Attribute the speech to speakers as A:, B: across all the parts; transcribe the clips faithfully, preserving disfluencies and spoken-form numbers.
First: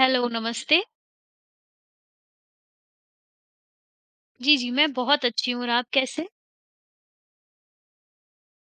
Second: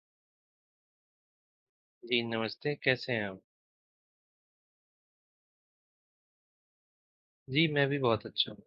A: Hello, नमस्ते।
B: जी, नमस्ते, कैसे हैं आप?
A: जी, जी, मैं बहुत अच्छी हूँ और आप कैसे?
B: जी, मैं भी बहुत अच्छा हूँ।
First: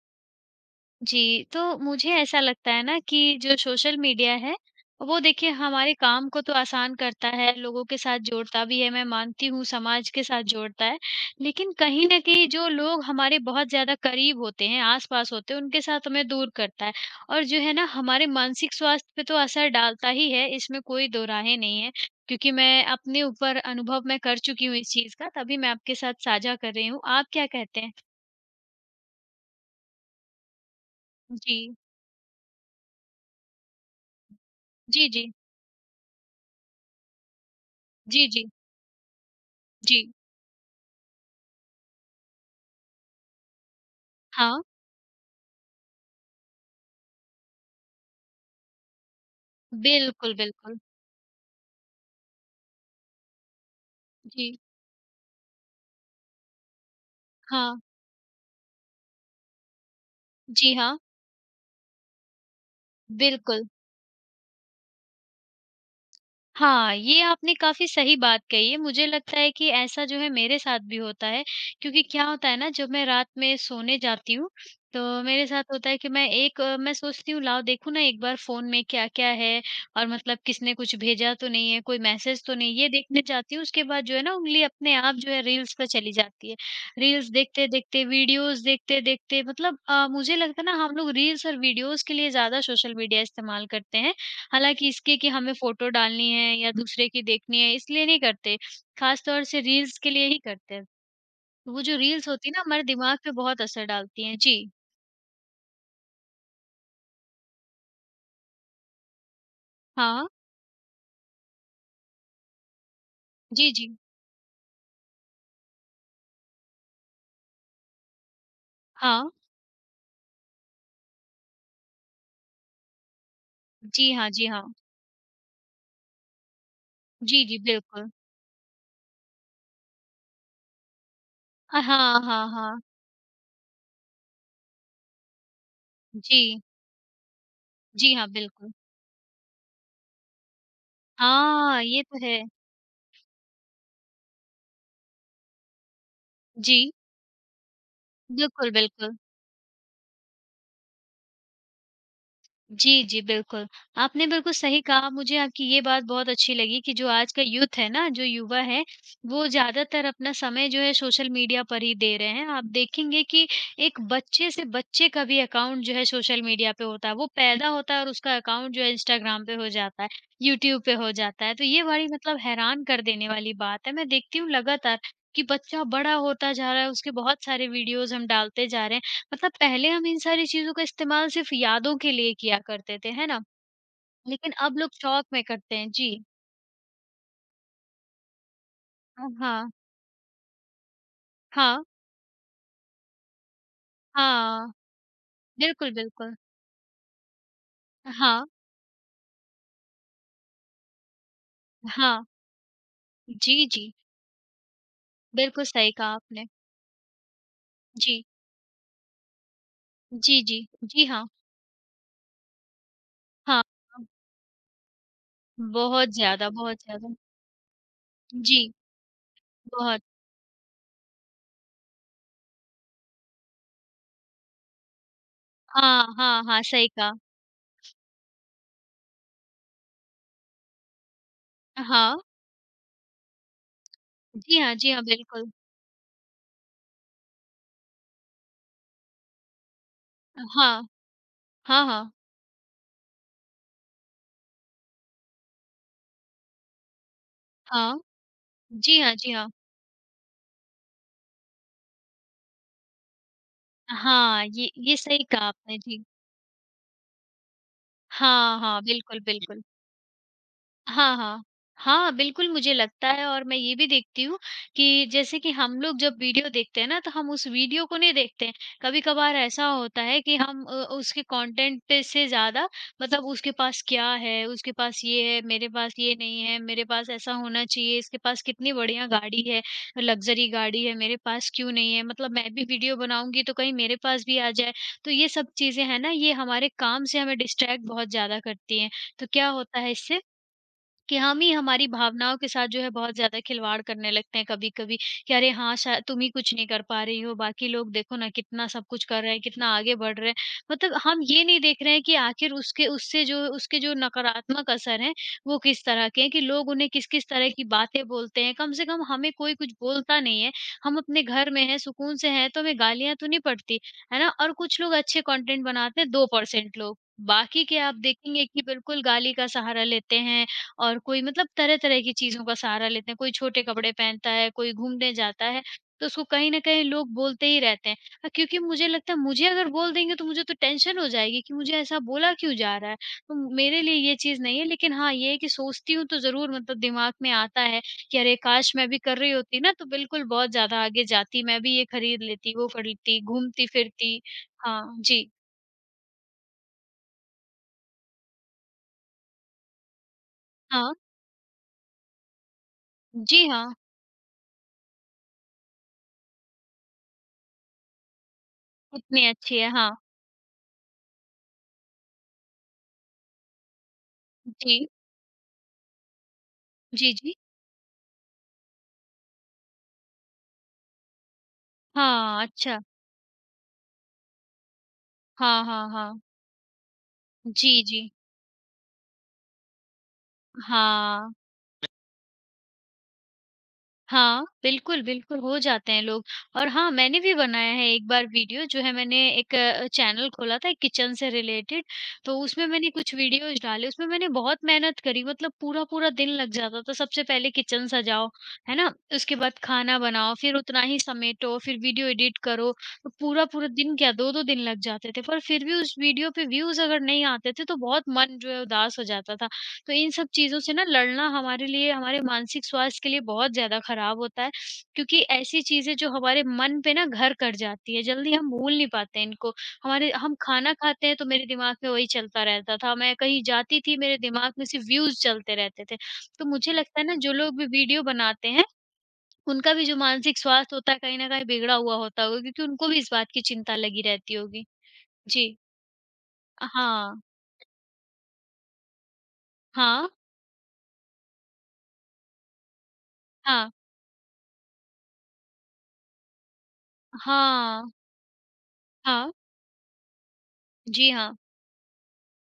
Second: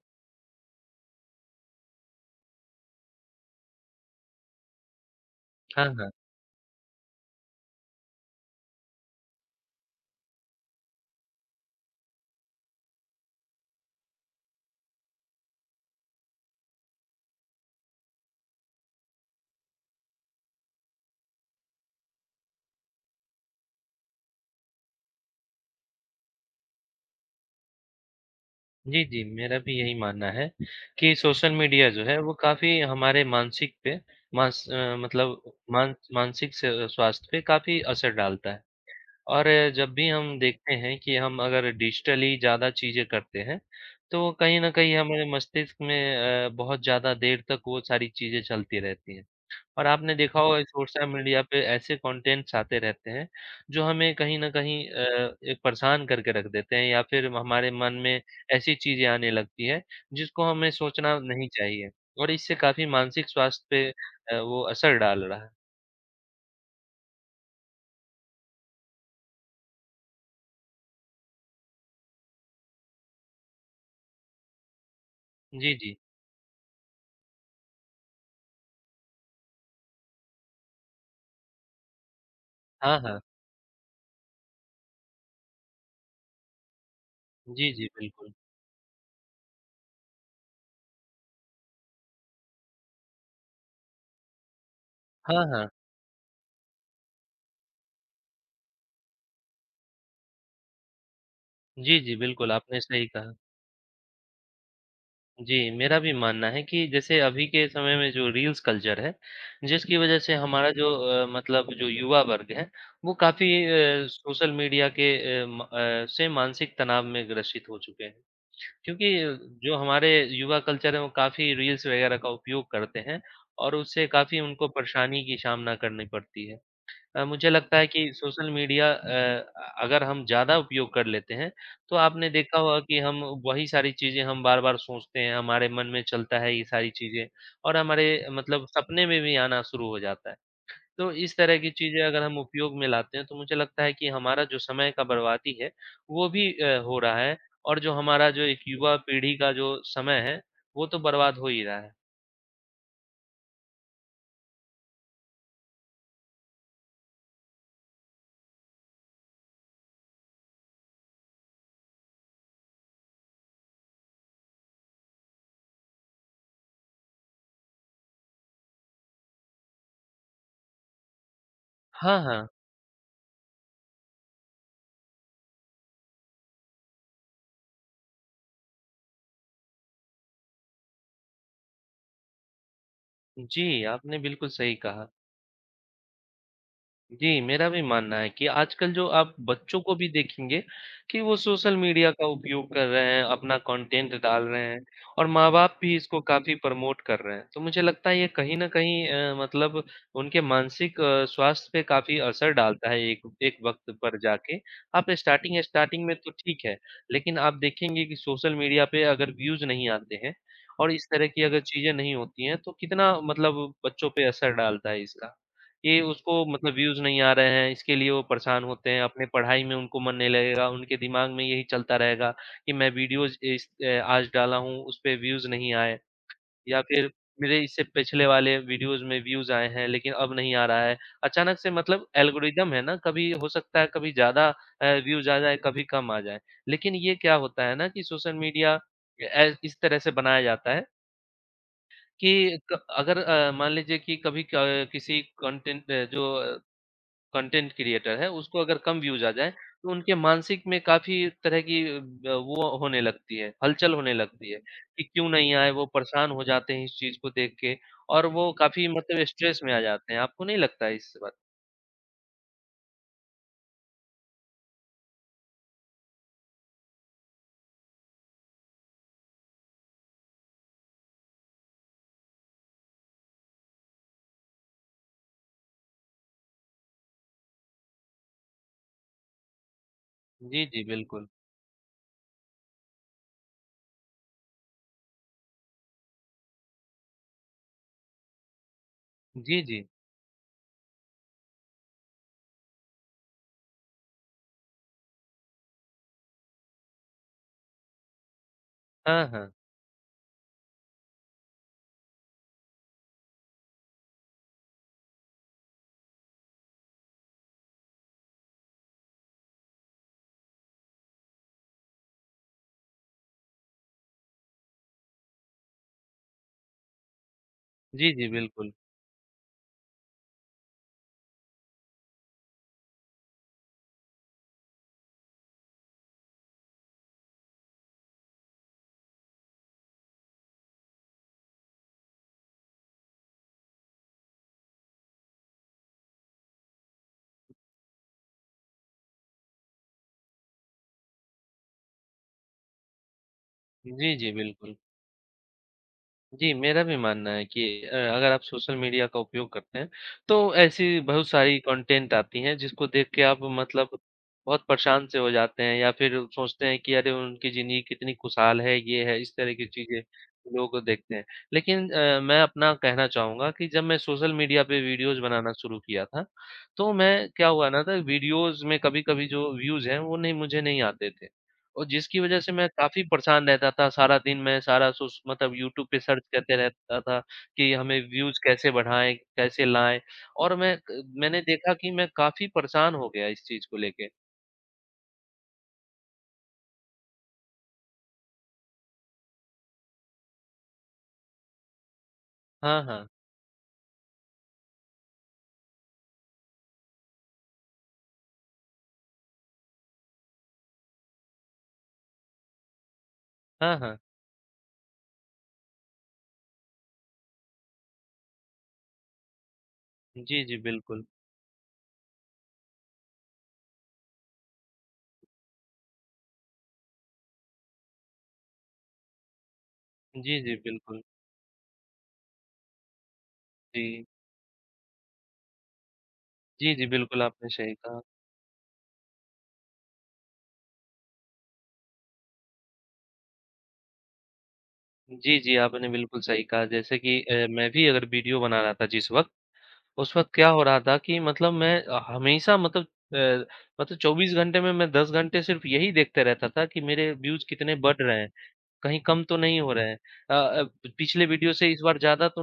A: जी, तो मुझे ऐसा लगता है ना कि जो सोशल मीडिया है, वो देखिए
B: हाँ,
A: हमारे
B: हाँ।
A: काम को तो आसान करता है, लोगों के साथ जोड़ता भी है, मैं मानती हूँ समाज के साथ जोड़ता है। लेकिन कहीं न कहीं जो लोग हमारे बहुत ज़्यादा करीब होते हैं, आस-पास होते हैं, उनके साथ हमें दूर करता है। और जो है ना हमारे मानसिक स्वास्थ्य पे तो असर डालता ही है, इसमें कोई दो राहें नहीं है। क्योंकि मैं अपने ऊपर अनुभव मैं कर चुकी हूँ इस चीज़ का, तभी मैं आपके साथ साझा कर रही हूँ। आप क्या कहते हैं?
B: जी, जी, मेरा भी यही मानना है कि सोशल
A: जी।
B: मीडिया जो है वो काफ़ी हमारे मानसिक पे मांस अ,
A: जी, जी।
B: मतलब मान मानसिक स स्वास्थ्य पे काफ़ी असर
A: जी, जी।
B: डालता है। और अ, जब
A: जी।
B: भी हम देखते हैं कि हम अगर डिजिटली ज़्यादा चीज़ें करते हैं, तो कहीं
A: हाँ,
B: न कहीं हमारे मस्तिष्क में अ, बहुत ज़्यादा देर तक वो सारी चीज़ें चलती रहती हैं। और आपने
A: बिल्कुल,
B: देखा होगा
A: बिल्कुल।
B: सोशल मीडिया पे ऐसे कंटेंट्स आते रहते हैं, जो हमें कहीं न
A: जी,
B: कहीं अ, एक परेशान करके रख देते हैं या फिर हमारे
A: हाँ।
B: मन में ऐसी चीज़ें आने लगती हैं, जिसको हमें
A: जी हाँ,
B: सोचना नहीं चाहिए और इससे काफ़ी मानसिक स्वास्थ्य
A: बिल्कुल।
B: पे अ, वो असर डाल रहा है।
A: हाँ, ये आपने काफ़ी सही बात कही है। मुझे लगता है कि ऐसा जो है मेरे साथ भी होता है क्योंकि क्या होता है ना जब मैं रात में सोने जाती हूँ, तो मेरे साथ
B: जी,
A: होता
B: जी।
A: है कि मैं एक अ, मैं सोचती हूँ लाओ देखूँ ना एक बार फ़ोन में क्या-क्या है और मतलब किसने कुछ भेजा तो नहीं है, कोई मैसेज तो नहीं ये
B: हाँ, हाँ।
A: देखने जाती हूँ उसके बाद जो है ना उँगली अपने आप जो है रील्स पे चली जाती है। रील्स
B: जी, जी,
A: देखते-देखते,
B: बिल्कुल।
A: वीडियोज़ देखते-देखते मतलब अ, मुझे लगता है ना हम लोग रील्स और वीडियोज़ के लिए ज़्यादा सोशल मीडिया इस्तेमाल करते हैं हालाँकि इसके कि
B: हाँ,
A: हमें
B: हाँ।
A: फ़ोटो डालनी है या दूसरे की देखनी है, इसलिए नहीं करते, ख़ास तौर से रील्स के लिए ही करते हैं। तो वो जो
B: जी, जी,
A: रील्स होती
B: बिल्कुल,
A: है ना
B: आपने
A: हमारे
B: सही
A: दिमाग
B: कहा।
A: पे बहुत असर डालती हैं। जी,
B: जी, मेरा भी मानना है कि जैसे अभी के समय में जो रील्स कल्चर है, जिसकी वजह
A: हाँ।
B: से हमारा जो अ, मतलब जो युवा वर्ग है, वो काफ़ी
A: जी, जी।
B: अ, सोशल मीडिया के अ, म अ, से मानसिक तनाव में ग्रसित हो चुके हैं। क्योंकि
A: हाँ।
B: जो हमारे युवा कल्चर है, वो काफ़ी रील्स वगैरह का उपयोग करते हैं और उससे
A: जी हाँ,
B: काफ़ी
A: जी हाँ।
B: उनको परेशानी की सामना करनी पड़ती है। अ,
A: जी,
B: मुझे
A: जी,
B: लगता है
A: बिल्कुल।
B: कि सोशल मीडिया अ, अगर हम ज़्यादा उपयोग कर लेते हैं,
A: अ,
B: तो
A: हाँ,
B: आपने
A: हाँ,
B: देखा होगा
A: हाँ।
B: कि हम वही सारी चीज़ें हम बार-बार सोचते हैं, हमारे मन में चलता है
A: जी।
B: ये सारी चीज़ें और हमारे
A: जी हाँ,
B: मतलब
A: बिल्कुल।
B: सपने में भी आना शुरू हो जाता है। तो इस तरह की
A: हाँ,
B: चीज़ें
A: ये तो
B: अगर हम
A: है।
B: उपयोग में लाते हैं, तो मुझे लगता है कि हमारा जो समय का बर्बादी है, वो भी अ,
A: जी,
B: हो रहा है और जो हमारा जो एक
A: बिल्कुल,
B: युवा
A: बिल्कुल।
B: पीढ़ी का जो समय है, वो तो बर्बाद हो ही रहा है।
A: जी, जी, बिल्कुल। आपने बिल्कुल सही कहा, मुझे आपकी ये बात बहुत अच्छी लगी कि जो आज का यूथ है ना, जो युवा है, वो ज़्यादातर अपना समय जो है सोशल मीडिया पर ही दे रहे हैं। आप देखेंगे कि एक बच्चे से बच्चे का भी अकाउंट जो है सोशल मीडिया पे होता है। वो पैदा होता है और उसका अकाउंट जो है इंस्टाग्राम पे हो जाता है, यूट्यूब पे हो जाता है। तो ये बड़ी
B: हाँ,
A: मतलब
B: हाँ।
A: हैरान कर देने वाली बात है। मैं देखती हूँ लगातार कि बच्चा बड़ा होता जा रहा है, उसके बहुत सारे वीडियोज़ हम डालते जा रहे हैं। मतलब पहले हम इन सारी चीज़ों का इस्तेमाल सिर्फ़ यादों के लिए किया करते थे, है ना?
B: जी, आपने बिल्कुल
A: लेकिन
B: सही
A: अब लोग
B: कहा।
A: शौक में करते हैं। जी।
B: जी, मेरा भी मानना है कि आजकल जो
A: अ,
B: आप
A: हाँ।
B: बच्चों को भी देखेंगे कि वो सोशल
A: हाँ,
B: मीडिया का उपयोग कर रहे हैं, अपना कंटेंट डाल रहे
A: हाँ।
B: हैं और माँ-बाप
A: बिल्कुल,
B: भी इसको
A: बिल्कुल।
B: काफ़ी प्रमोट कर रहे हैं। तो मुझे लगता है ये
A: हाँ,
B: कहीं न कहीं अ, मतलब उनके मानसिक अ, स्वास्थ्य पे काफ़ी
A: हाँ।
B: असर डालता है एक
A: जी,
B: एक
A: जी।
B: वक़्त पर जाके। आप स्टार्टिंग
A: बिल्कुल सही
B: स्टार्टिंग
A: कहा
B: में तो
A: आपने।
B: ठीक है, लेकिन आप देखेंगे कि
A: जी।
B: सोशल मीडिया पे अगर व्यूज़ नहीं आते हैं
A: जी, जी।
B: और
A: जी,
B: इस तरह
A: हाँ।
B: की अगर चीज़ें नहीं होती हैं, तो कितना
A: हाँ।
B: मतलब बच्चों पे असर डालता है इसका। ये
A: बहुत
B: उसको
A: ज़्यादा,
B: मतलब
A: बहुत
B: व्यूज़
A: ज़्यादा।
B: नहीं आ रहे हैं, इसके लिए वो परेशान
A: जी,
B: होते हैं, अपने पढ़ाई में उनको
A: बहुत।
B: मन नहीं लगेगा, उनके दिमाग में यही चलता रहेगा कि मैं वीडियोज़ इस अ, आज डाला हूँ, उस पे व्यूज़ नहीं आए
A: हाँ, हाँ, हाँ,
B: या
A: सही
B: फिर
A: कहा।
B: मेरे इससे पिछले वाले वीडियोज़ में व्यूज़ आए हैं, लेकिन अब नहीं आ रहा है। अचानक से मतलब
A: हाँ।
B: एल्गोरिदम है ना, कभी हो सकता है कभी ज़्यादा
A: जी हाँ,
B: अ,
A: जी हाँ,
B: व्यूज़ आ
A: बिल्कुल।
B: जाए, कभी कम आ जाए। लेकिन ये क्या होता है ना कि सोशल मीडिया ए इस तरह से बनाया जाता है
A: हाँ। हाँ, हाँ।
B: कि क अगर अ, मान लीजिए कि कभी क किसी कंटेंट जो कंटेंट
A: हाँ।
B: क्रिएटर है, उसको अगर कम
A: जी हाँ,
B: व्यूज़ आ
A: जी हाँ।
B: जाएँ, तो उनके मानसिक में काफ़ी तरह की अ, वो होने लगती है, हलचल होने
A: हाँ,
B: लगती है
A: ये ये
B: कि
A: सही
B: क्यों
A: कहा
B: नहीं आए,
A: आपने।
B: वो
A: जी।
B: परेशान हो जाते हैं इस चीज़ को देख के और वो
A: हाँ, हाँ,
B: काफ़ी
A: बिल्कुल,
B: मतलब स्ट्रेस
A: बिल्कुल।
B: में आ जाते हैं। आपको नहीं लगता है इस
A: हाँ,
B: बात?
A: हाँ। हाँ, बिल्कुल मुझे लगता है और मैं ये भी देखती हूँ कि जैसे कि हम लोग जब वीडियो देखते हैं ना, तो हम उस वीडियो को नहीं देखते हैं। कभी-कभार ऐसा होता है कि हम अ, उसके कंटेंट पे से ज़्यादा मतलब उसके पास क्या है, उसके पास ये है, मेरे पास ये नहीं है, मेरे पास ऐसा होना चाहिए, इसके पास कितनी बढ़िया गाड़ी है, लग्ज़री
B: जी, जी,
A: गाड़ी है, मेरे
B: बिल्कुल।
A: पास क्यों नहीं है? मतलब मैं भी वीडियो बनाऊँगी तो कहीं मेरे पास भी आ जाए। तो ये सब चीज़ें हैं ना, ये हमारे काम से हमें डिस्ट्रैक्ट बहुत ज़्यादा करती हैं। तो क्या
B: जी,
A: होता
B: जी।
A: है इससे कि हम ही हमारी भावनाओं के साथ जो है बहुत ज़्यादा खिलवाड़ करने लगते हैं कभी-कभी कि अरे हाँ, शाय तुम ही कुछ नहीं कर पा रही हो, बाकी लोग देखो ना कितना सब कुछ कर
B: हाँ,
A: रहे हैं,
B: हाँ।
A: कितना आगे बढ़ रहे हैं। मतलब हम ये नहीं देख रहे हैं कि आखिर उसके उससे जो उसके जो नकारात्मक असर हैं, वो किस तरह के हैं कि लोग उन्हें किस-किस तरह की बातें बोलते हैं। कम से कम हमें कोई कुछ बोलता नहीं है, हम अपने घर में हैं, सुकून से हैं, तो हमें गालियाँ तो नहीं पड़ती, है ना? और कुछ लोग अच्छे कंटेंट बनाते हैं दो परसेंट लोग, बाकी के आप
B: जी, जी,
A: देखेंगे कि
B: बिल्कुल।
A: बिल्कुल गाली का सहारा लेते हैं और कोई मतलब तरह-तरह की चीज़ों का सहारा लेते हैं, कोई छोटे कपड़े पहनता है, कोई घूमने जाता है, तो उसको कहीं न कहीं लोग बोलते ही रहते हैं। अ, क्योंकि मुझे लगता है मुझे अगर बोल देंगे तो मुझे तो टेंशन हो जाएगी कि मुझे ऐसा बोला क्यों जा रहा है। तो मेरे लिए ये चीज़ नहीं है लेकिन हाँ, ये है कि सोचती हूँ तो ज़रूर मतलब दिमाग में आता है कि अरे काश! मैं भी कर रही होती ना तो बिल्कुल बहुत ज़्यादा आगे जाती, मैं भी ये खरीद लेती, वो खरीदती,
B: जी,
A: घूमती-फिरती।
B: जी, बिल्कुल।
A: हाँ, जी।
B: जी, मेरा भी मानना है कि अ, अगर आप सोशल मीडिया का उपयोग करते हैं, तो
A: हाँ।
B: ऐसी बहुत सारी कंटेंट आती हैं जिसको देख के आप
A: जी हाँ,
B: मतलब बहुत परेशान से हो जाते हैं या फिर सोचते हैं कि अरे! उनकी ज़िंदगी कितनी खुशहाल है, ये है,
A: कितनी
B: इस तरह
A: अच्छी
B: की
A: है। हाँ।
B: चीज़ें लोग देखते हैं। लेकिन अ, मैं अपना कहना चाहूँगा कि जब मैं सोशल मीडिया पे
A: जी।
B: वीडियोज़ बनाना शुरू किया था, तो
A: जी,
B: मैं
A: जी।
B: क्या हुआ ना था वीडियोज़ में कभी-कभी जो व्यूज़ हैं, वो नहीं मुझे नहीं आते थे। और जिसकी वजह
A: हाँ,
B: से मैं
A: अच्छा।
B: काफ़ी परेशान रहता था, सारा दिन मैं सारा सोश मतलब
A: हाँ,
B: यूट्यूब
A: हाँ,
B: पे
A: हाँ।
B: सर्च करते रहता था कि
A: जी,
B: हमें
A: जी।
B: व्यूज़ कैसे बढ़ाएँ, कैसे लाएँ और मैं क
A: हाँ।
B: मैंने देखा कि मैं काफ़ी परेशान हो गया इस चीज़ को लेके।
A: हाँ, बिल्कुल, बिल्कुल हो जाते हैं लोग और हाँ, मैंने भी बनाया है एक बार वीडियो जो है मैंने एक अ, चैनल खोला था किचन से रिलेटेड, तो उसमें
B: हाँ,
A: मैंने
B: हाँ।
A: कुछ वीडियोज़ डाले, उसमें मैंने बहुत मेहनत करी मतलब पूरा-पूरा दिन लग जाता था। सबसे पहले किचन सजाओ, है ना? उसके बाद खाना बनाओ, फिर उतना ही समेटो, फिर वीडियो एडिट करो। तो पूरा-पूरा
B: हाँ,
A: दिन
B: हाँ।
A: क्या दो दो दिन लग जाते थे पर फिर भी उस वीडियो पे व्यूज़ अगर नहीं आते थे तो बहुत मन जो है उदास हो जाता था। तो इन सब
B: जी, जी,
A: चीज़ों से ना
B: बिल्कुल।
A: लड़ना हमारे लिए हमारे मानसिक स्वास्थ्य के लिए बहुत ज़्यादा ख़राब होता है, क्योंकि ऐसी चीज़ें जो हमारे मन पे ना घर कर जाती है, जल्दी हम भूल नहीं पाते इनको। हमारे हम
B: जी, जी,
A: खाना
B: बिल्कुल।
A: खाते हैं तो मेरे दिमाग में वही चलता रहता था, मैं कहीं जाती थी
B: जी।
A: मेरे दिमाग में सिर्फ़ व्यूज़ चलते रहते थे। तो
B: जी,
A: मुझे
B: जी,
A: लगता है ना
B: बिल्कुल
A: जो
B: आपने
A: लोग भी
B: सही कहा।
A: वीडियो बनाते हैं, उनका भी जो मानसिक स्वास्थ्य होता है कहीं न कहीं बिगड़ा हुआ होता होगा क्योंकि उनको भी इस बात की चिंता लगी रहती होगी।
B: जी, जी,
A: जी।
B: आपने बिल्कुल सही कहा। जैसे कि
A: हाँ।
B: अ, मैं भी अगर वीडियो बना रहा था जिस वक़्त
A: हाँ।
B: उस वक़्त क्या हो रहा था कि मतलब मैं अ, हमेशा मतलब अ,
A: हाँ।
B: मतलब चौबीस घंटे में मैं दस घंटे सिर्फ़ यही देखते रहता था कि मेरे व्यूज़ कितने
A: हाँ।
B: बढ़ रहे हैं। कहीं कम
A: हाँ।
B: तो नहीं हो रहा है। अ अ,
A: जी
B: पिछले
A: हाँ।
B: वीडियो से इस बार ज़्यादा तो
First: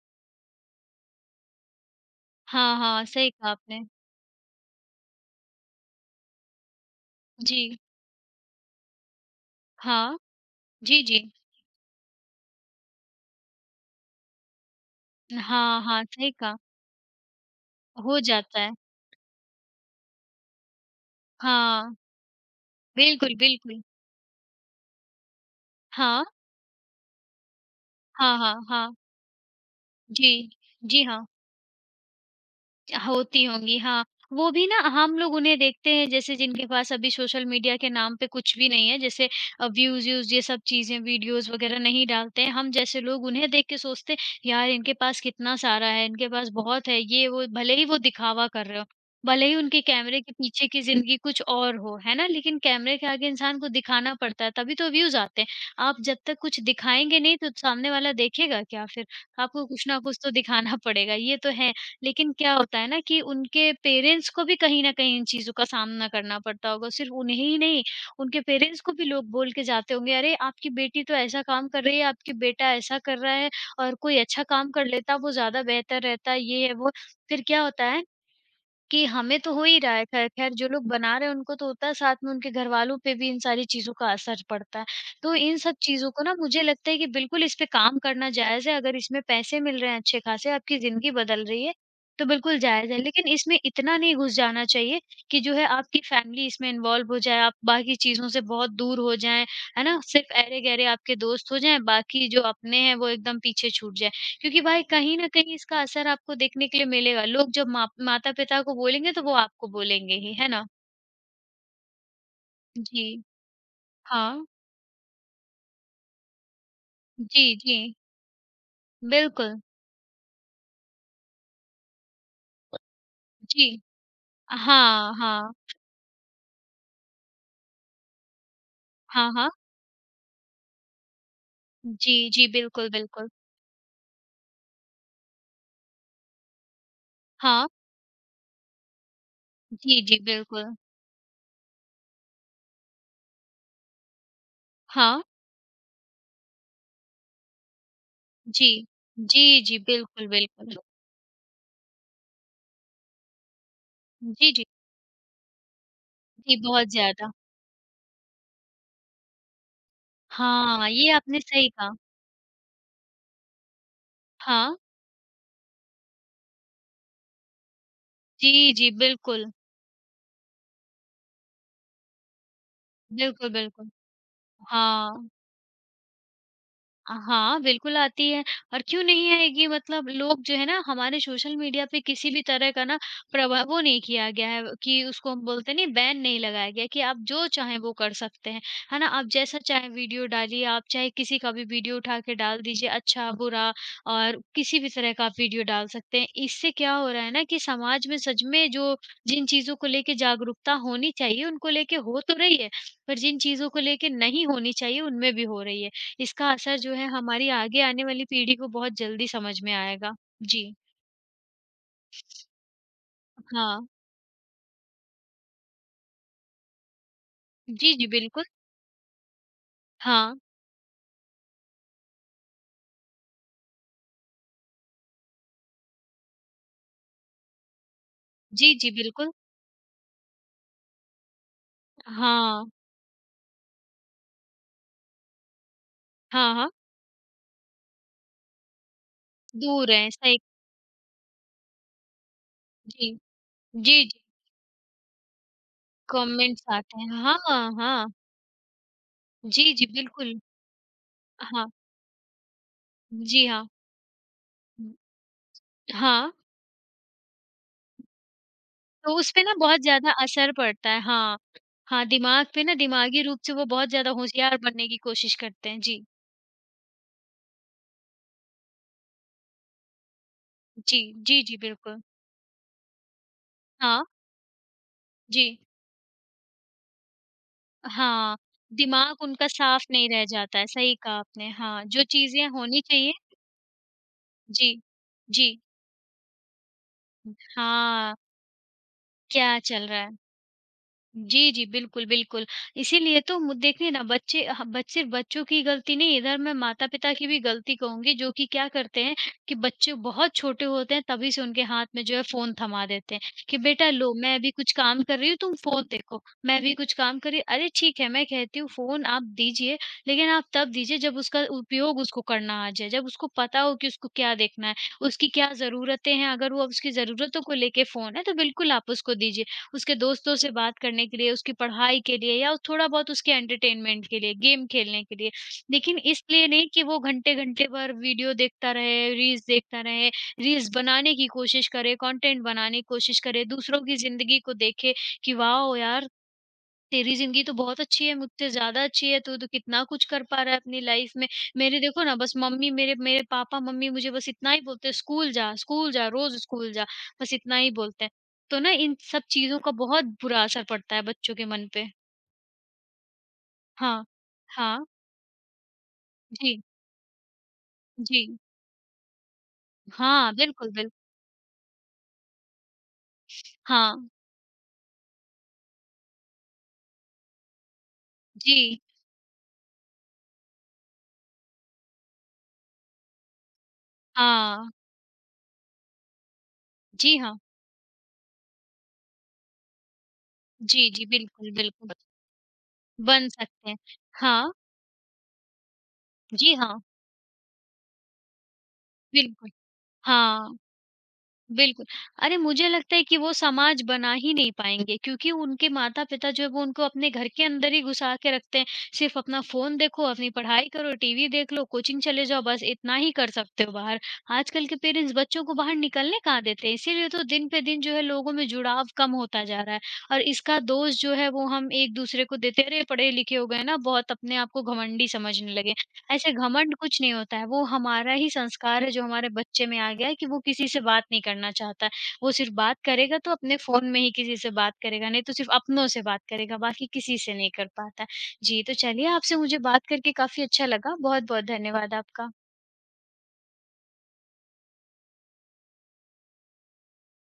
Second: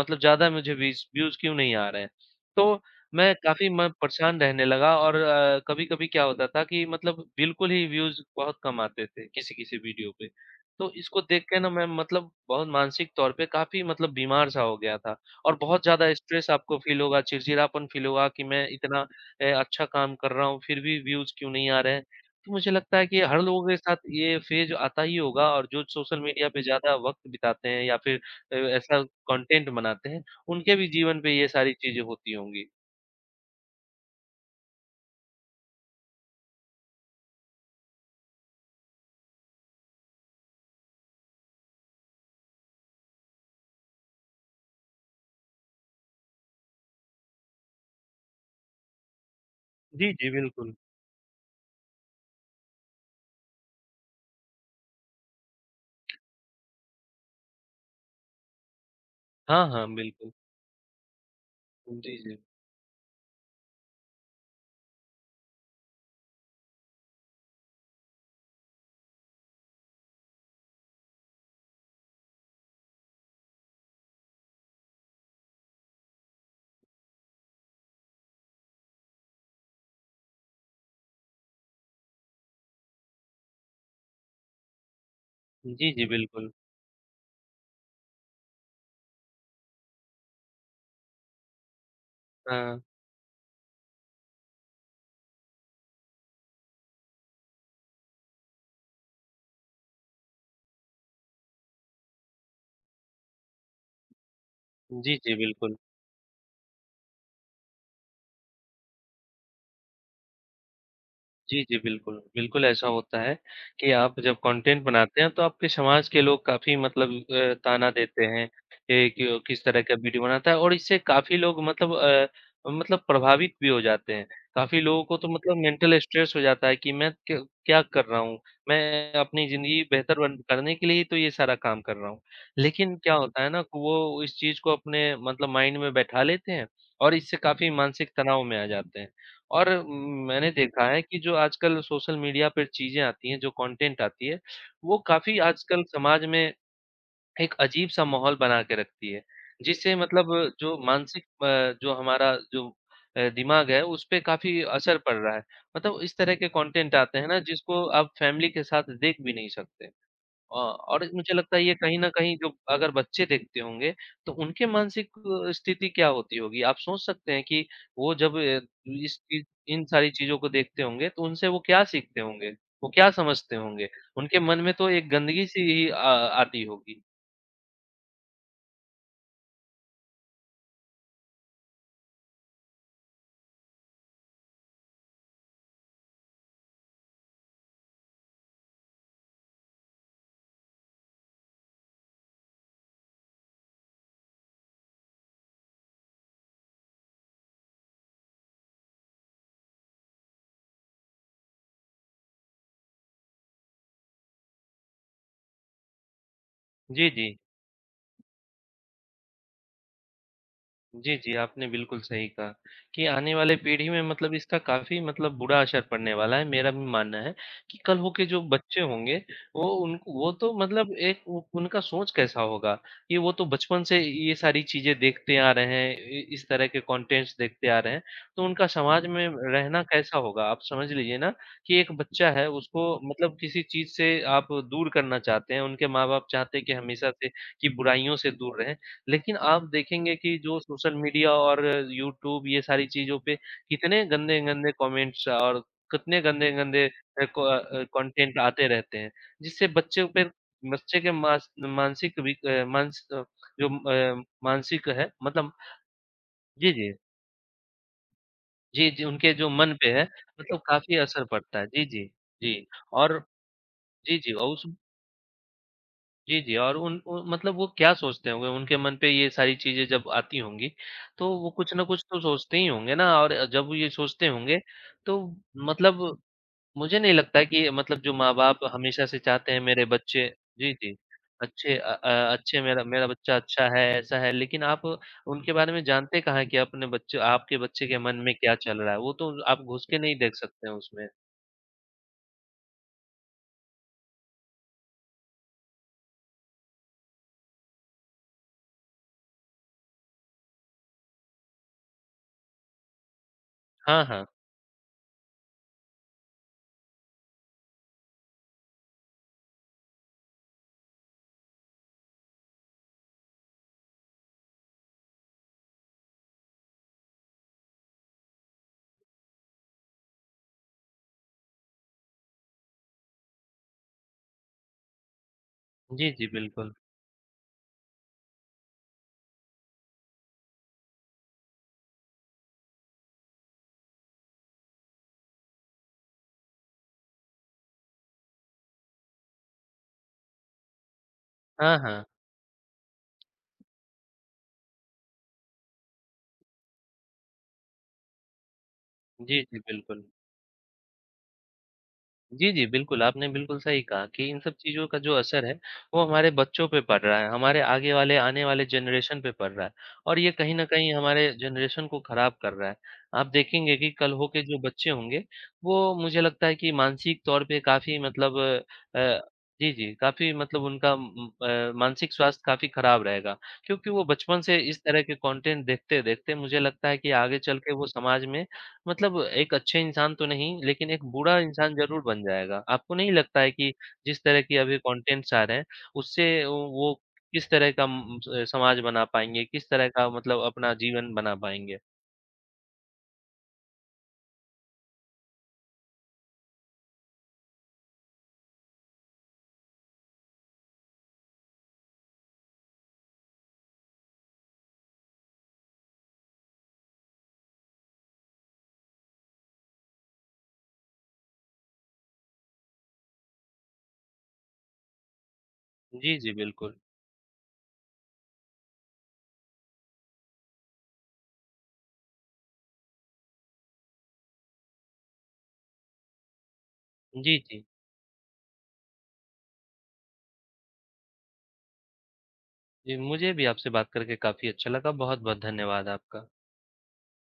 B: मतलब ज़्यादा मुझे व्यूज़ व्यूज़ क्यों नहीं आ रहे हैं?
A: हाँ,
B: तो
A: हाँ, सही
B: मैं
A: कहा
B: काफ़ी
A: आपने।
B: मैं परेशान रहने लगा और अ, कभी-कभी क्या होता था कि मतलब बिल्कुल
A: जी,
B: ही व्यूज़ बहुत कम आते थे, किसी-किसी वीडियो
A: हाँ।
B: पे। तो
A: जी,
B: इसको
A: जी।
B: देख के ना मैं मतलब बहुत मानसिक तौर पे काफ़ी मतलब बीमार-सा हो गया था और
A: हाँ,
B: बहुत
A: हाँ,
B: ज़्यादा
A: सही
B: स्ट्रेस
A: कहा।
B: आपको फ़ील होगा, चिड़चिड़ापन फ़ील
A: हो
B: होगा कि
A: जाता
B: मैं
A: है।
B: इतना अ, अच्छा काम कर रहा हूँ, फिर भी व्यूज़ क्यों नहीं आ रहे
A: हाँ,
B: हैं? तो मुझे लगता है कि
A: बिल्कुल,
B: हर लोगों के
A: बिल्कुल।
B: साथ ये फ़ेज़ आता ही होगा और जो सोशल
A: हाँ,
B: मीडिया पे ज़्यादा वक़्त बिताते हैं या फिर
A: हाँ,
B: अ,
A: हाँ, हाँ।
B: ऐसा कंटेंट बनाते हैं,
A: जी,
B: उनके भी
A: जी,
B: जीवन
A: हाँ।
B: पे ये सारी चीज़ें होती होंगी।
A: होती होंगी, हाँ। वो भी ना हम लोग उन्हें देखते हैं जैसे जिनके पास अभी सोशल मीडिया के नाम पे कुछ भी नहीं है, जैसे अ, व्यूज़-व्यूज़ ये सब चीज़ें वीडियोज़ वग़ैरह नहीं डालते हैं। हम जैसे लोग उन्हें देख के सोचते हैं, यार इनके पास कितना सारा है, इनके पास बहुत है, ये वो भले ही वो दिखावा कर रहे हों, भले ही उनके
B: जी,
A: कैमरे
B: जी,
A: के पीछे
B: बिल्कुल।
A: की ज़िंदगी कुछ और हो, है ना? लेकिन कैमरे के आगे इंसान को दिखाना पड़ता है, तभी तो व्यूज़ आते हैं। आप जब तक कुछ दिखाएँगे नहीं तो सामने वाला देखेगा क्या फिर? आपको
B: हाँ, हाँ,
A: कुछ ना कुछ
B: बिल्कुल।
A: तो दिखाना पड़ेगा, ये तो है।
B: जी,
A: लेकिन
B: जी।
A: क्या होता है ना कि उनके पेरेंट्स को भी कहीं न कहीं इन चीज़ों का सामना करना पड़ता होगा, सिर्फ़ उन्हें ही नहीं, उनके पेरेंट्स को भी लोग बोल के जाते होंगे, "अरे! आपकी बेटी तो ऐसा काम कर रही है, आपकी बेटा ऐसा कर रहा है और कोई अच्छा काम कर लेता वो ज़्यादा बेहतर रहता।" ये है, वो है। फिर क्या होता है कि हमें तो हो ही रहा है, ख़ैर ख़ैर जो लोग बना रहे हैं उनको तो होता है, साथ में उनके घरवालों पे भी इन सारी चीज़ों का असर पड़ता है। तो इन सब
B: जी, जी,
A: चीज़ों को ना
B: बिल्कुल।
A: मुझे लगता है कि बिल्कुल इस पे काम करना जायज़ है, अगर इसमें पैसे मिल रहे हैं अच्छे ख़ासे, आपकी ज़िंदगी बदल रही है, तो बिल्कुल
B: हाँ।
A: जायज़ है। लेकिन इसमें इतना नहीं घुस जाना चाहिए कि जो है आपकी फ़ैमिली इसमें इन्वॉल्व हो जाए, आप बाकी चीज़ों से बहुत दूर हो जाएँ, है ना? सिर्फ़ ऐरे-गैरे आपके दोस्त हो जाएँ, बाकी जो अपने हैं वो एकदम पीछे छूट जाएँ। क्योंकि भाई
B: जी,
A: कहीं न
B: जी,
A: कहीं
B: बिल्कुल।
A: इसका असर आपको देखने के लिए मिलेगा। लोग जब माप माता-पिता को बोलेंगे तो वो आपको बोलेंगे ही, है ना?
B: जी, जी, बिल्कुल। बिल्कुल ऐसा
A: जी।
B: होता है कि आप जब
A: हाँ।
B: कंटेंट बनाते हैं तो आपके समाज के लोग काफ़ी मतलब अ,
A: जी, जी।
B: ताना देते हैं ए, कि वो
A: बिल्कुल।
B: किस तरह का वीडियो बनाता है और इससे काफ़ी लोग मतलब अ, मतलब प्रभावित भी हो
A: जी।
B: जाते हैं। काफ़ी लोगों
A: हाँ,
B: को तो
A: हाँ।
B: मतलब मेंटल स्ट्रेस हो जाता है कि मैं क क्या कर रहा हूँ? मैं
A: हाँ,
B: अपनी
A: हाँ।
B: ज़िंदगी बेहतर बन करने के लिए ही तो ये सारा काम कर रहा
A: जी,
B: हूँ।
A: जी। बिल्कुल,
B: लेकिन क्या
A: बिल्कुल।
B: होता है ना कि वो इस चीज़ को अपने मतलब माइंड में बैठा लेते हैं और इससे
A: हाँ।
B: काफ़ी मानसिक तनाव में आ जाते हैं। और
A: जी, जी।
B: मैंने
A: बिल्कुल।
B: देखा है कि जो आजकल सोशल मीडिया पर चीज़ें आती हैं, जो कंटेंट आती है, वो
A: हाँ।
B: काफ़ी आजकल समाज में एक अजीब-सा माहौल बना
A: जी।
B: के रखती है।
A: जी, जी।
B: जिससे मतलब
A: बिल्कुल, बिल्कुल।
B: जो मानसिक अ, जो हमारा जो अ, दिमाग है उस पे
A: जी,
B: काफ़ी
A: जी।
B: असर पड़ रहा है। मतलब इस तरह के
A: जी, बहुत
B: कंटेंट आते हैं
A: ज़्यादा।
B: ना जिसको आप फैमिली के साथ देख भी नहीं सकते। अ,
A: हाँ,
B: और
A: ये
B: मुझे
A: आपने
B: लगता है
A: सही
B: ये
A: कहा।
B: कहीं न कहीं जो अगर बच्चे देखते होंगे, तो उनके
A: हाँ।
B: मानसिक अ, स्थिति क्या होती होगी? आप सोच सकते हैं कि वो जब
A: जी,
B: अ,
A: जी।
B: इस चीज़
A: बिल्कुल।
B: इन सारी चीज़ों को देखते होंगे, तो उनसे वो क्या सीखते होंगे? वो क्या
A: बिल्कुल,
B: समझते होंगे?
A: बिल्कुल।
B: उनके मन में तो एक
A: हाँ।
B: गंदगी-सी ही अ, आती होगी।
A: अ, हाँ, बिल्कुल आती है और क्यों नहीं आएगी मतलब लोग जो है ना हमारे सोशल मीडिया पे किसी भी तरह का ना प्रभाव वो नहीं किया गया है कि उसको हम बोलते हैं नहीं बैन नहीं लगाया गया है कि आप जो चाहें वो कर सकते हैं, है ना? आप जैसा चाहे वीडियो डालिए, आप चाहे किसी का भी वीडियो उठा के डाल दीजिए अच्छा, बुरा और किसी भी तरह का आप वीडियो डाल सकते हैं। इससे क्या हो रहा है ना कि समाज में सच में जो जिन चीज़ों को लेके जागरूकता होनी चाहिए उनको लेके हो तो रही है, पर जिन चीज़ों को लेके नहीं होनी चाहिए उनमें भी हो रही है। इसका असर जो है
B: जी, जी।
A: हमारी आगे आने वाली पीढ़ी को बहुत जल्दी समझ में आएगा। जी।
B: जी, जी, आपने बिल्कुल सही कहा कि आने वाले
A: हाँ।
B: पीढ़ी में मतलब इसका काफ़ी मतलब बुरा असर पड़ने वाला है, मेरा भी मानना है कि
A: जी,
B: कल
A: जी,
B: हो के जो
A: बिल्कुल।
B: बच्चे होंगे, वो उन वो
A: हाँ।
B: तो मतलब एक उ उनका सोच कैसा होगा कि वो तो बचपन से ये सारी चीज़ें देखते आ रहे हैं, इ इस तरह के कंटेंट्स देखते आ रहे हैं, तो उनका
A: जी, जी,
B: समाज में
A: बिल्कुल।
B: रहना कैसा होगा? आप समझ लीजिए ना कि एक बच्चा है,
A: हाँ।
B: उसको मतलब किसी चीज़ से आप दूर करना चाहते हैं, उनके माँ-बाप
A: हाँ,
B: चाहते हैं
A: हाँ।
B: कि हमेशा से कि बुराइयों से दूर रहें, लेकिन आप
A: दूर हैं,
B: देखेंगे कि
A: सही
B: जो सोशल मीडिया और यूट्यूब ये सारी
A: जी।
B: चीज़ों पे
A: जी,
B: कितने
A: जी,
B: गंदे-गंदे कमेंट्स और कितने
A: कमेंट्स
B: गंदे-गंदे
A: आते हैं।
B: अ,
A: हाँ,
B: को अ,
A: हाँ।
B: कंटेंट आते रहते हैं, जिससे
A: जी, जी,
B: बच्चों पे
A: बिल्कुल।
B: बच्चे के मास
A: हाँ।
B: मानसिक वि अ, मानस अ,
A: जी,
B: जो
A: हाँ।
B: अ, मानसिक है मतलब
A: हाँ,
B: जी, जी। जी, जी,
A: तो उस
B: उनके
A: पे
B: जो
A: ना
B: मन
A: बहुत
B: पे है
A: ज़्यादा असर
B: मतलब
A: पड़ता
B: काफ़ी
A: है।
B: असर
A: हाँ।
B: पड़ता है। जी, जी।
A: हाँ, दिमाग पे
B: जी,
A: ना
B: और
A: दिमागी रूप से वो बहुत ज़्यादा
B: जी, जी और
A: होशियार
B: उस
A: बनने की कोशिश करते हैं। जी।
B: जी, जी और उन उ मतलब वो क्या सोचते होंगे? उनके मन पे ये सारी चीज़ें जब आती होंगी,
A: जी,
B: तो
A: जी,
B: वो
A: जी,
B: कुछ ना
A: बिल्कुल।
B: कुछ तो सोचते ही होंगे ना और जब ये
A: हाँ।
B: सोचते होंगे, तो
A: जी।
B: मतलब मुझे नहीं लगता कि मतलब जो
A: हाँ,
B: माँ-बाप हमेशा से
A: दिमाग उनका
B: चाहते हैं
A: साफ
B: मेरे
A: नहीं रह
B: बच्चे
A: जाता है,
B: जी,
A: सही
B: जी,
A: कहा आपने।
B: अच्छे
A: हाँ,
B: अ
A: जो
B: अ,
A: चीज़ें
B: अच्छे
A: होनी
B: मेरा मेरा
A: चाहिए
B: बच्चा अच्छा है, ऐसा है, लेकिन
A: जी,
B: आप
A: जी।
B: उनके बारे में जानते कहाँ हैं कि अपने बच्चे आपके बच्चे के
A: हाँ,
B: मन में क्या चल रहा है? वो तो
A: क्या
B: आप घुस
A: चल
B: के
A: रहा है?
B: नहीं देख सकते हैं उसमें।
A: जी, जी। बिल्कुल, बिल्कुल। इसीलिए तो मु देखिए ना बच्चे ह बच्चे बच्चों की गलती नहीं इधर मैं माता-पिता की भी गलती कहूँगी जो कि क्या करते हैं कि बच्चे बहुत छोटे होते हैं तभी से उनके हाथ में जो है फ़ोन थमा देते हैं कि बेटा
B: हाँ,
A: लो
B: हाँ।
A: मैं अभी कुछ काम कर रही हूँ तुम फ़ोन देखो। मैं अभी कुछ काम कर रही हूँ अरे ठीक है मैं कहती हूँ फ़ोन आप दीजिए लेकिन आप तब दीजिए जब उसका उपयोग उसको करना आ जाए। जब उसको पता हो कि उसको क्या देखना है, उसकी क्या ज़रूरतें हैं अगर वो उसकी ज़रूरतों को लेके फ़ोन है तो बिल्कुल आप उसको दीजिए। उसके दोस्तों से बात करने के लिए, उसकी पढ़ाई के लिए या थोड़ा बहुत उसके एंटरटेनमेंट के लिए, गेम खेलने के लिए। लेकिन
B: जी, जी,
A: इसलिए नहीं
B: बिल्कुल।
A: कि वो घंटे-घंटे भर वीडियो देखता रहे, रील्स देखता रहे, रील्स बनाने की कोशिश करे, कंटेंट बनाने की कोशिश करे, दूसरों की ज़िंदगी को देखे कि वाओ यार! तेरी ज़िंदगी तो बहुत अच्छी है, मुझसे ज़्यादा अच्छी है, तू तो कितना कुछ कर पा रहा है अपनी लाइफ़ में।
B: हाँ,
A: मेरे देखो
B: हाँ।
A: ना बस मम्मी मेरे मेरे पापा-मम्मी मुझे बस इतना ही बोलते हैं, "स्कूल जा, स्कूल जा, रोज़ स्कूल जा।" बस इतना ही बोलते हैं। तो ना इन सब
B: जी, जी,
A: चीज़ों का
B: बिल्कुल।
A: बहुत बुरा असर पड़ता है बच्चों के मन पे।
B: जी, जी, बिल्कुल, आपने बिल्कुल सही
A: हाँ।
B: कहा कि इन सब चीज़ों
A: हाँ।
B: का जो असर है, वो हमारे
A: जी,
B: बच्चों पे पड़ रहा है, हमारे आगे वाले
A: जी।
B: आने वाले जनरेशन पे पड़ रहा है और ये
A: हाँ,
B: कहीं न
A: बिल्कुल, बिल
B: कहीं हमारे जनरेशन को ख़राब कर रहा है। आप देखेंगे कि
A: हाँ।
B: कल हो के जो बच्चे होंगे, वो मुझे लगता है कि मानसिक तौर पे काफ़ी
A: जी।
B: मतलब अ, जी, जी, काफ़ी मतलब उनका उम, अ, मानसिक स्वास्थ्य काफ़ी ख़राब रहेगा क्योंकि वो बचपन से
A: हाँ।
B: इस तरह के कंटेंट देखते-देखते मुझे लगता है कि
A: जी, हाँ।
B: आगे चल के वो समाज में मतलब एक अच्छे इंसान तो नहीं,
A: जी,
B: लेकिन एक
A: जी,
B: बुरा
A: बिल्कुल,
B: इंसान
A: बिल्कुल।
B: ज़रूर बन जाएगा। आपको नहीं
A: बन
B: लगता है
A: सकते
B: कि
A: हैं।
B: जिस तरह
A: हाँ।
B: की अभी कंटेंट्स आ रहे हैं, उससे
A: जी,
B: वो
A: हाँ।
B: वो किस तरह का उम, स समाज बना पाएँगे,
A: बिल्कुल।
B: किस तरह का मतलब
A: हाँ।
B: अपना जीवन बना पाएँगे?
A: बिल्कुल। अरे मुझे लगता है कि वो समाज बना ही नहीं पाएँगे क्योंकि उनके माता-पिता जो है वो उनको अपने घर के अंदर ही घुसा के रखते हैं। सिर्फ़ अपना फ़ोन देखो, अपनी पढ़ाई करो, टीवी देख लो, कोचिंग चले जाओ, बस इतना ही कर सकते हो बाहर। आजकल के पेरेंट्स बच्चों को बाहर निकलने कहाँ देते हैं, इसीलिए तो दिन पे दिन जो है लोगों में जुड़ाव कम होता जा रहा है और इसका दोष जो है वो हम एक-दूसरे को देते हैं। अरे! पढ़े लिखे हो गए ना बहुत अपने आप को घमंडी समझने लगे।
B: जी,
A: ऐसे
B: जी, बिल्कुल।
A: घमंड कुछ नहीं होता है, वो हमारा ही संस्कार है जो हमारे बच्चे में आ गया है कि वो किसी से बात नहीं करना चाहता है। वो सिर्फ़ बात करेगा तो अपने फ़ोन में ही किसी से बात करेगा, नहीं तो सिर्फ़ अपनों से बात करेगा, बाकी किसी से
B: जी,
A: नहीं
B: जी।
A: कर पाता है। जी, तो चलिए आपसे मुझे बात करके काफ़ी अच्छा लगा। बहुत-बहुत धन्यवाद आपका।
B: जी, मुझे भी आपसे बात करके काफ़ी अच्छा लगा। बहुत-बहुत धन्यवाद आपका।